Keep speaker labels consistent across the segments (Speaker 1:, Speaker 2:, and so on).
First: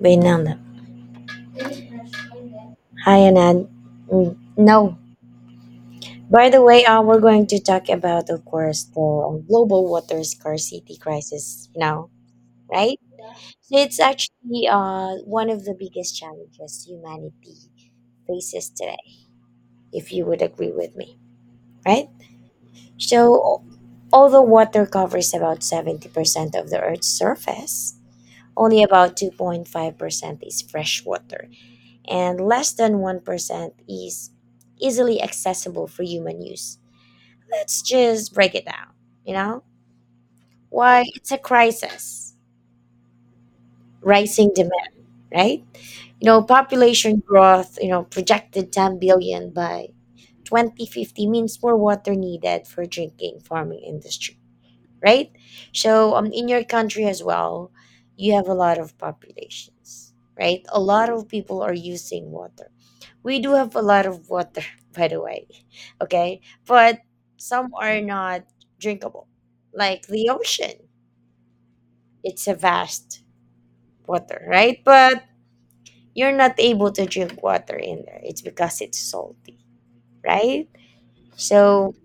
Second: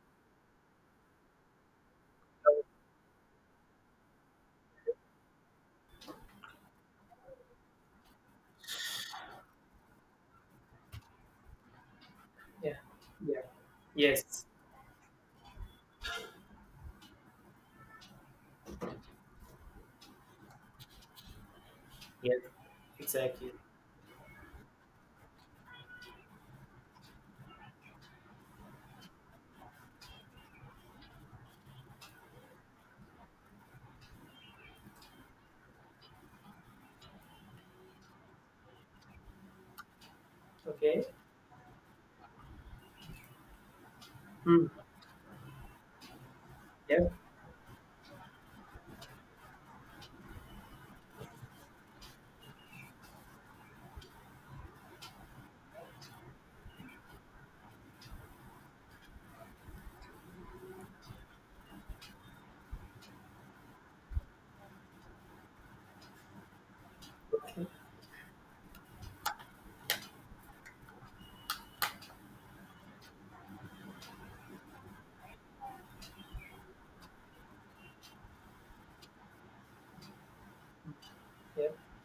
Speaker 1: Vaynanda. Hi, Anand. Mm, no. By the way, we're going to talk about, of course, the global water scarcity crisis now,
Speaker 2: Yeah.
Speaker 1: right?
Speaker 2: Yeah.
Speaker 1: So it's
Speaker 2: Yes.
Speaker 1: actually one of the biggest challenges humanity faces today, if you would agree with me, right?
Speaker 2: Yeah. Exactly.
Speaker 1: So, although water covers about 70% of the Earth's surface, only about 2.5% is fresh water and less than 1% is easily accessible for human use. Let's just break it down, you know? Why
Speaker 2: Okay.
Speaker 1: it's a crisis, rising
Speaker 2: Hmm.
Speaker 1: demand, right? You know,
Speaker 2: Yep.
Speaker 1: population growth, projected 10 billion by 2050 means more water needed for drinking, farming, industry, right? So in your country as well, you have a lot of populations, right? A lot of people are using water. We do have a lot of water, by the way, okay? But
Speaker 2: Okay.
Speaker 1: some are not drinkable, like the ocean. It's a vast water, right? But you're not able to drink water in there. It's because it's salty, right?
Speaker 2: Yep.
Speaker 1: So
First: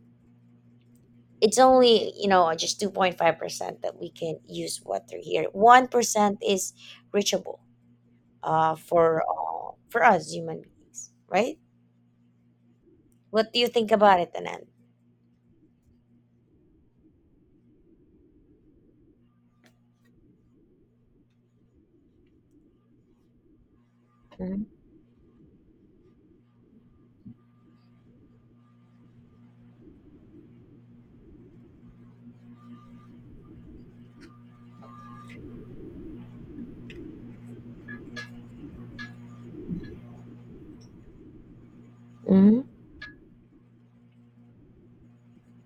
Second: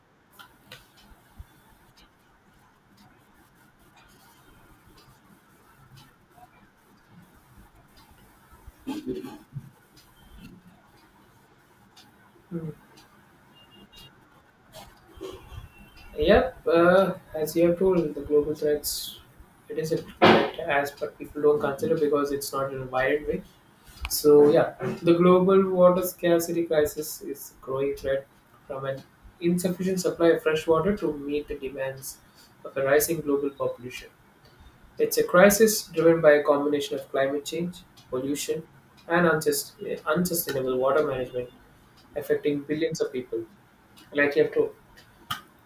Speaker 1: it's only, you know, just 2.5% that we can use water here. 1% is reachable, for us human beings, right?
Speaker 2: Hmm.
Speaker 1: What do you think about it, Anan?
Speaker 2: Yep. As you have told, the global threats, it is a threat, as but people don't consider because it's not in a wide way. So yeah,
Speaker 1: Hmm.
Speaker 2: the global water scarcity crisis is a growing threat from an insufficient supply of fresh water to meet the demands of a rising global population. It's a crisis driven by a combination of climate change, pollution, and unsustainable water management affecting
Speaker 1: Hmm.
Speaker 2: billions of people, like you have told.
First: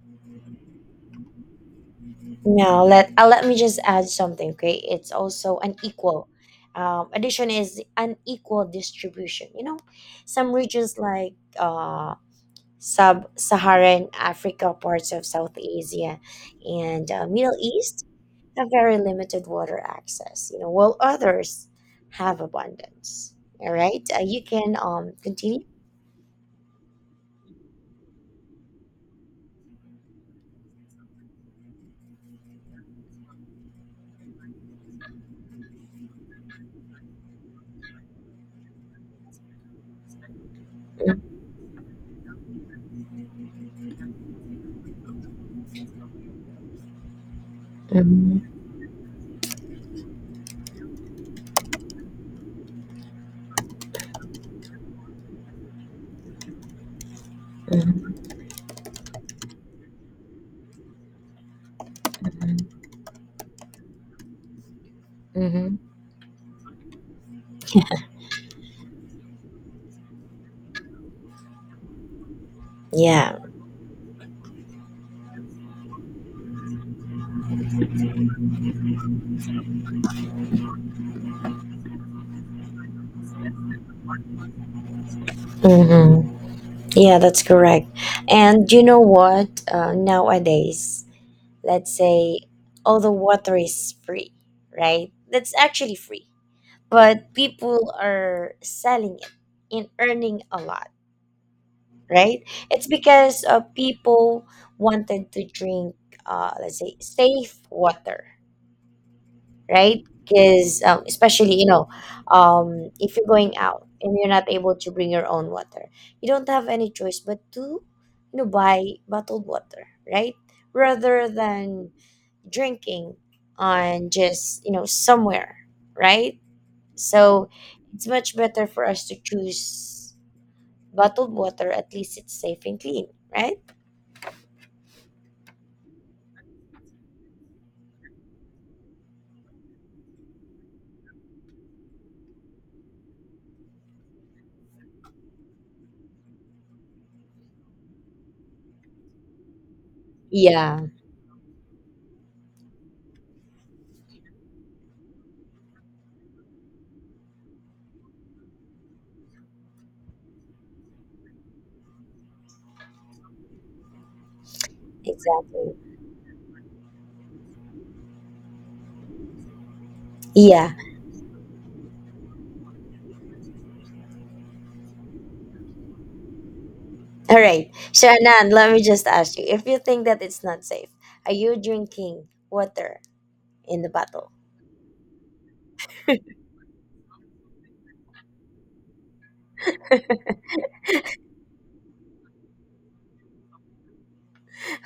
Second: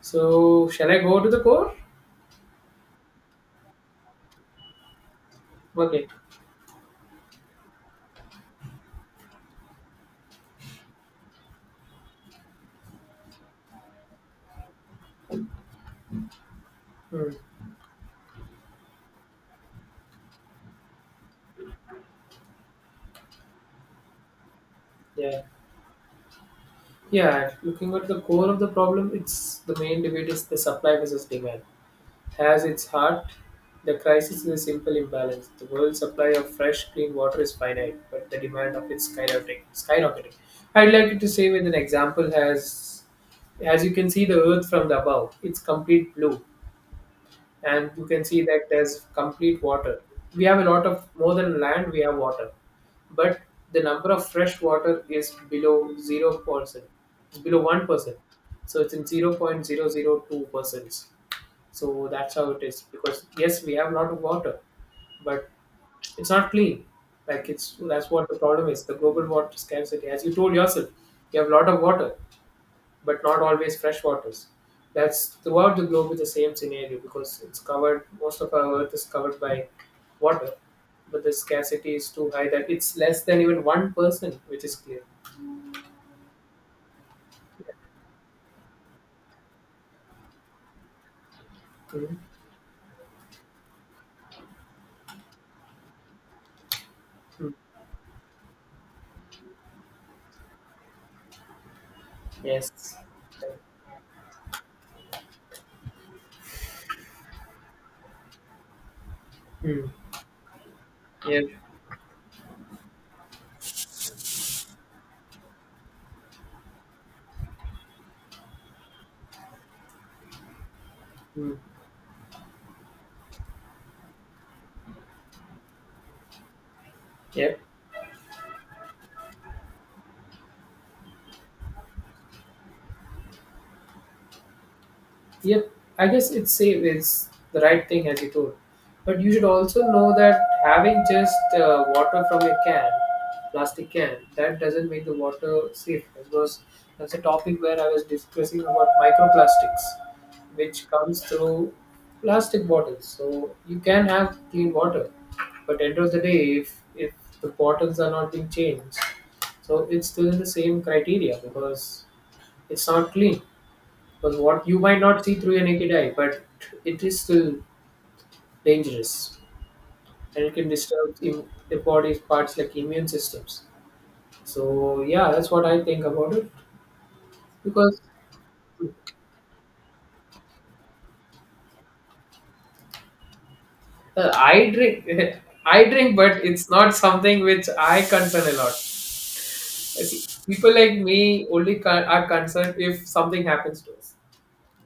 Speaker 2: So, shall I go to the core?
Speaker 1: Now let let me just add something. Okay, it's also
Speaker 2: Okay.
Speaker 1: unequal. Addition is unequal distribution, you know, some regions like Sub-Saharan Africa, parts of South Asia, and
Speaker 2: Hmm.
Speaker 1: Middle East, a very limited water access, you know, while others have abundance. All right, you can
Speaker 2: Yeah.
Speaker 1: continue.
Speaker 2: Yeah. Looking at the core of the problem, it's the main debate is the supply versus demand. Has its heart, the crisis is a simple imbalance. The world's supply of fresh, clean water is finite, but the demand of it skyrocketing. I'd like to say with an example has, as you can see the earth from the above, it's complete blue, and you can
Speaker 1: Mm-hmm.
Speaker 2: see that there's complete water. We have a lot of more than land, we have water, but the number of fresh water is below 0%. It's below 1%, so it's in 0.002%, so that's how it is. Because yes, we have a lot of water, but
Speaker 1: Mm-hmm.
Speaker 2: it's not clean. Like it's that's what the problem is. The global water scarcity, as you told yourself, you have a lot of water, but
Speaker 1: Yeah.
Speaker 2: not always fresh waters. That's throughout the globe is the same scenario because it's covered. Most of our earth is covered by water, but the scarcity is too high that it's less than even one person, which is clear.
Speaker 1: Mm-hmm. Yeah, that's correct. And you know what? Nowadays, let's
Speaker 2: Mm-hmm.
Speaker 1: say all the water is free, right? That's actually free, but people are selling it and earning a lot, right? It's
Speaker 2: Yes.
Speaker 1: because people wanted to drink, let's say, safe water,
Speaker 2: Mm.
Speaker 1: right? Because
Speaker 2: Yeah.
Speaker 1: especially, you know, if you're going out and you're not able to bring your own water, you don't have any choice but to, you know, buy bottled water, right? Rather
Speaker 2: Mm.
Speaker 1: than drinking on just, you know, somewhere, right? So
Speaker 2: Yeah.
Speaker 1: it's much better for us to choose bottled water. At least it's safe and clean, right?
Speaker 2: Yep, I guess it's safe is the right thing as you told. But you should also know that having just water from a can, plastic can, that doesn't make the water safe. That was that's a topic where I was discussing about microplastics,
Speaker 1: Yeah,
Speaker 2: which comes through plastic bottles. So you can have clean water, but end of the day, if the bottles are not being changed, so it's still the same criteria because it's not clean. Because what you might not see through your
Speaker 1: exactly.
Speaker 2: naked eye, but it is still dangerous and it can
Speaker 1: Yeah.
Speaker 2: disturb the body's parts like immune systems. So yeah, that's what I think about it.
Speaker 1: All right.
Speaker 2: Because
Speaker 1: So, Anand, let me just ask you, if you think that it's not safe, are you drinking water in the bottle?
Speaker 2: I drink, I drink, but it's not something which I concern a lot. I see, people like me only are concerned if something happens to us.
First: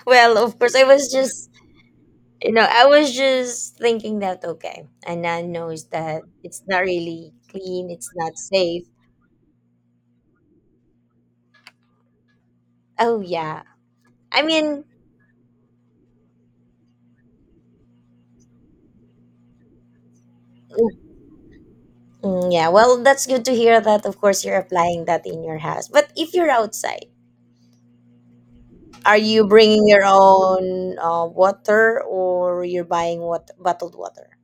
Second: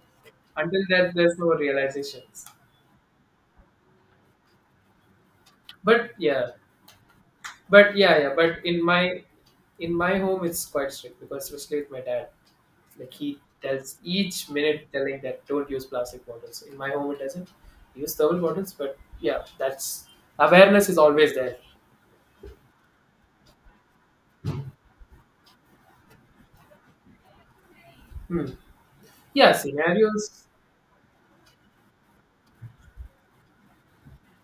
Speaker 1: Well, of course
Speaker 2: Until
Speaker 1: I was
Speaker 2: that, there's
Speaker 1: just,
Speaker 2: no realizations.
Speaker 1: you know, I was just thinking that, okay, Anand knows
Speaker 2: But
Speaker 1: that
Speaker 2: yeah,
Speaker 1: it's not really clean,
Speaker 2: but
Speaker 1: it's
Speaker 2: yeah, yeah.
Speaker 1: not
Speaker 2: But in
Speaker 1: safe.
Speaker 2: my home, it's quite strict because especially with my dad. Like
Speaker 1: Oh
Speaker 2: he
Speaker 1: yeah.
Speaker 2: tells
Speaker 1: I
Speaker 2: each
Speaker 1: mean,
Speaker 2: minute telling that don't use plastic bottles. In my home, it doesn't use thermal bottles, but yeah, that's awareness is
Speaker 1: mm,
Speaker 2: always there.
Speaker 1: mm, yeah, well that's good to hear that of course you're applying that in your house. But if you're outside,
Speaker 2: Hmm.
Speaker 1: are you
Speaker 2: Yeah,
Speaker 1: bringing your
Speaker 2: scenarios.
Speaker 1: own water or you're buying what, bottled water?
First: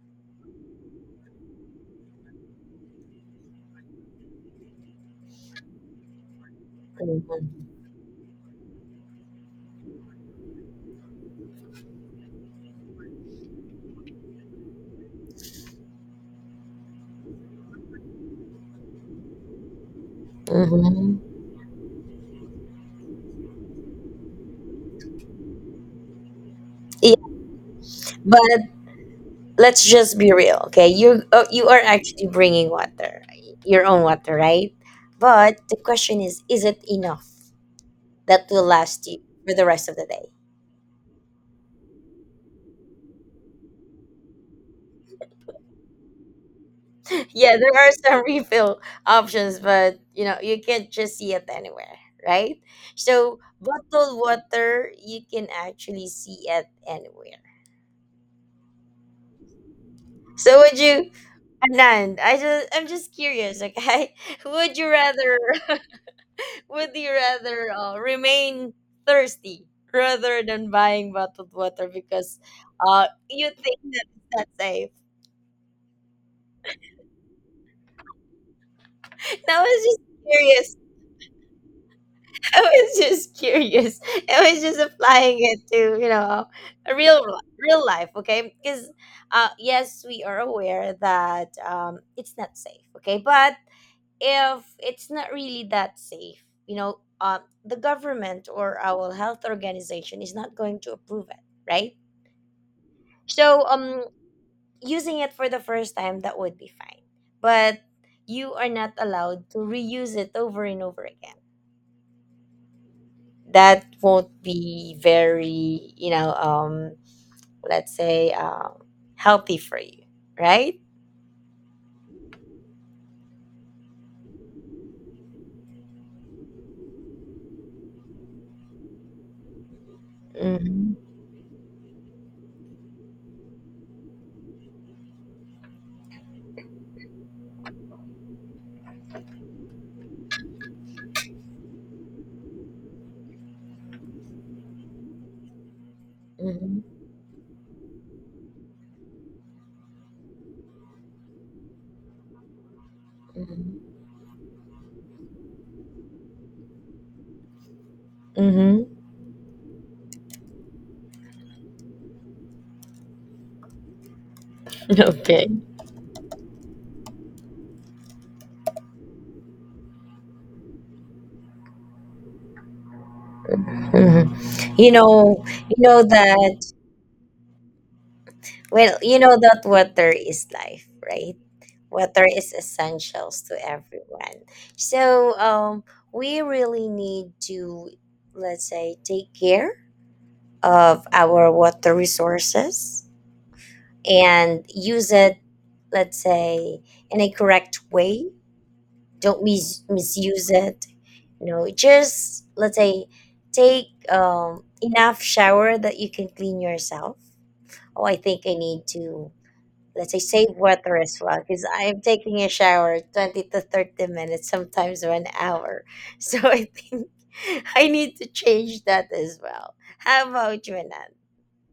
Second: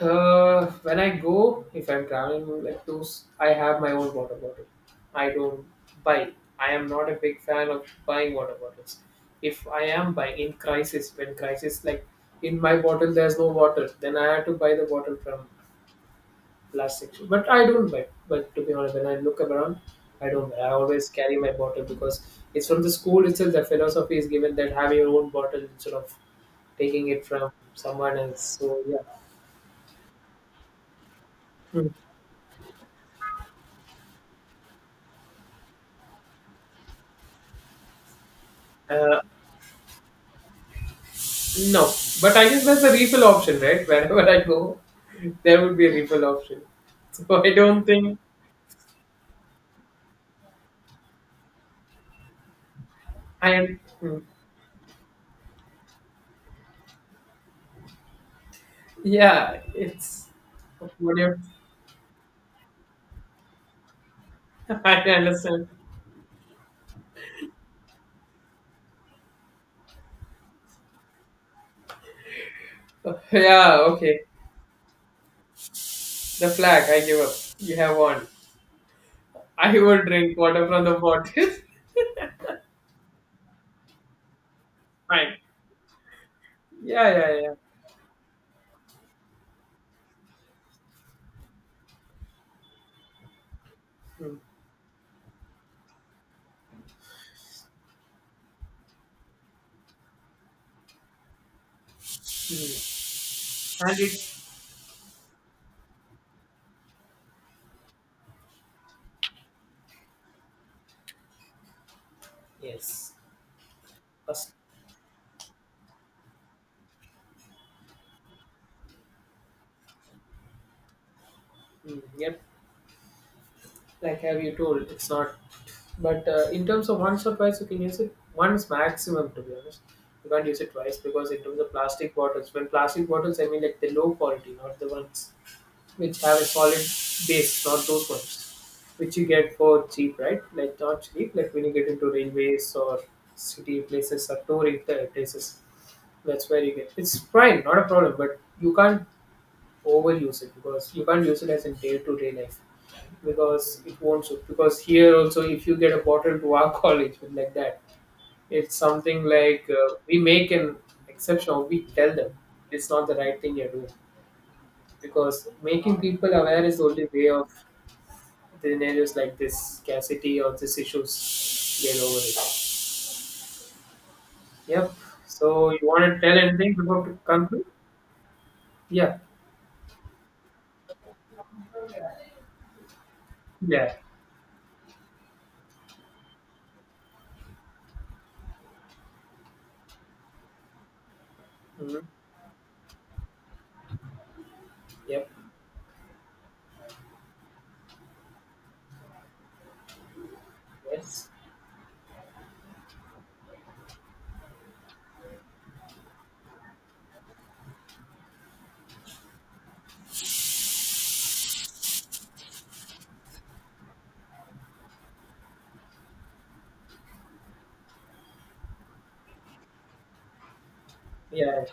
Speaker 2: When I go, if I'm traveling like those, I have my own water bottle. I don't buy. I am not a big fan of buying water bottles. If I am buying in crisis, when crisis like in my bottle there's no water, then I have to buy the bottle from last section. But I don't buy. But to be honest, when I look around, I don't buy. I always
Speaker 1: Mm-hmm.
Speaker 2: carry my bottle because it's from the school itself. The philosophy is given that have your own bottle instead of taking
Speaker 1: Yeah,
Speaker 2: it from someone else.
Speaker 1: but
Speaker 2: So yeah.
Speaker 1: let's just be real, okay? You are
Speaker 2: Hmm.
Speaker 1: actually bringing water, your own water, right? But the question is it enough that will last
Speaker 2: uh,
Speaker 1: you for the rest of the day?
Speaker 2: no. But I guess there's a refill option, right? Wherever I go, there would be a refill option. So I
Speaker 1: Yeah, there
Speaker 2: don't
Speaker 1: are
Speaker 2: think
Speaker 1: some refill options, but you know you can't just see it anywhere, right? So
Speaker 2: I am. Hmm.
Speaker 1: bottled water you can actually see it anywhere.
Speaker 2: Yeah, it's
Speaker 1: So would you,
Speaker 2: what you.
Speaker 1: Anand? I just, I'm just curious. Okay, would you
Speaker 2: I
Speaker 1: rather,
Speaker 2: understand.
Speaker 1: would you rather remain thirsty rather than buying bottled water because uh, you think
Speaker 2: Yeah,
Speaker 1: that
Speaker 2: okay.
Speaker 1: it's not safe?
Speaker 2: The flag. I give up. You have won.
Speaker 1: Now I
Speaker 2: I
Speaker 1: was just
Speaker 2: would drink water
Speaker 1: curious.
Speaker 2: from the bottle.
Speaker 1: I was just curious. I was just
Speaker 2: Fine.
Speaker 1: applying it to, you know, a
Speaker 2: Yeah, yeah, yeah.
Speaker 1: real life. Okay, because uh, yes, we are aware that um, it's not safe. Okay, but
Speaker 2: Mm,
Speaker 1: if it's not really that safe, you know, the government or our health organization is not going to approve it, right?
Speaker 2: mm.
Speaker 1: So,
Speaker 2: And it
Speaker 1: using it for the first time, that would be fine. But you are not allowed to reuse it over and over again.
Speaker 2: yes,
Speaker 1: That won't
Speaker 2: First-
Speaker 1: be very, you know, let's say, healthy for you, right?
Speaker 2: mm, yep. Like have you told, it's not. But in terms of once or twice, you can use it once maximum. To be honest, you can't use it
Speaker 1: Mm-hmm.
Speaker 2: twice because in terms of plastic bottles, when plastic bottles, I mean like the low quality, not the ones which have a solid base, not those ones which you get for cheap, right? Like not cheap, like when you get into railways or city places or touring places. That's where you get. It's fine, not a problem, but you can't overuse it because you can't use it as in day-to-day life because
Speaker 1: Mm-hmm.
Speaker 2: it won't suit. Because here also, if you get a bottle to our college with like that, it's
Speaker 1: Mm-hmm.
Speaker 2: something like we make an exception. Or We tell them it's not the right thing you're doing
Speaker 1: Okay.
Speaker 2: because making people aware is the only way of scenarios like this scarcity or these issues get over it.
Speaker 1: Mhm. You
Speaker 2: Yep.
Speaker 1: know,
Speaker 2: So
Speaker 1: you
Speaker 2: you
Speaker 1: know
Speaker 2: want to tell
Speaker 1: that.
Speaker 2: anything before we conclude?
Speaker 1: Well,
Speaker 2: Yeah.
Speaker 1: you know that water is life, right? Water is essentials to
Speaker 2: Yeah.
Speaker 1: everyone. So, we really need to, let's say, take care of our water
Speaker 2: Hmm.
Speaker 1: resources and use
Speaker 2: Yep.
Speaker 1: it, let's say, in a correct way. Don't misuse it.
Speaker 2: Yes.
Speaker 1: You know, just let's say take enough shower that you can clean yourself. Oh, I think I need to, let's say, save water as well because I'm taking a shower 20 to 30 minutes, sometimes 1 hour, so I think I need to change that as well. How about you, Anand?
Speaker 2: Yeah.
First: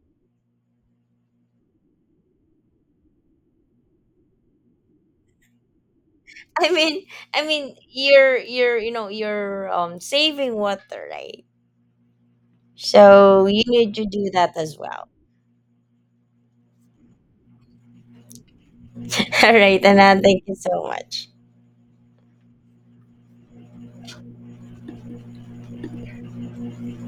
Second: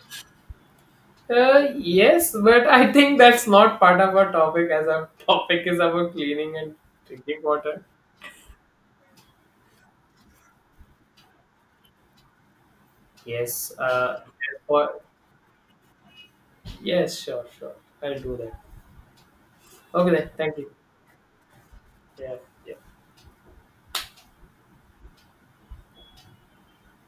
Speaker 2: Yes, but I think that's not part of our topic as our topic is about cleaning
Speaker 1: i
Speaker 2: and
Speaker 1: mean
Speaker 2: drinking
Speaker 1: I mean
Speaker 2: water.
Speaker 1: you're, you know, you're saving water, right? So you
Speaker 2: Yes.
Speaker 1: need to do that as
Speaker 2: For,
Speaker 1: well.
Speaker 2: yes, sure, sure. I'll do that.
Speaker 1: All right,
Speaker 2: Okay
Speaker 1: Anand,
Speaker 2: then.
Speaker 1: thank you
Speaker 2: Thank you.
Speaker 1: so much.
Speaker 2: Yeah. yeah.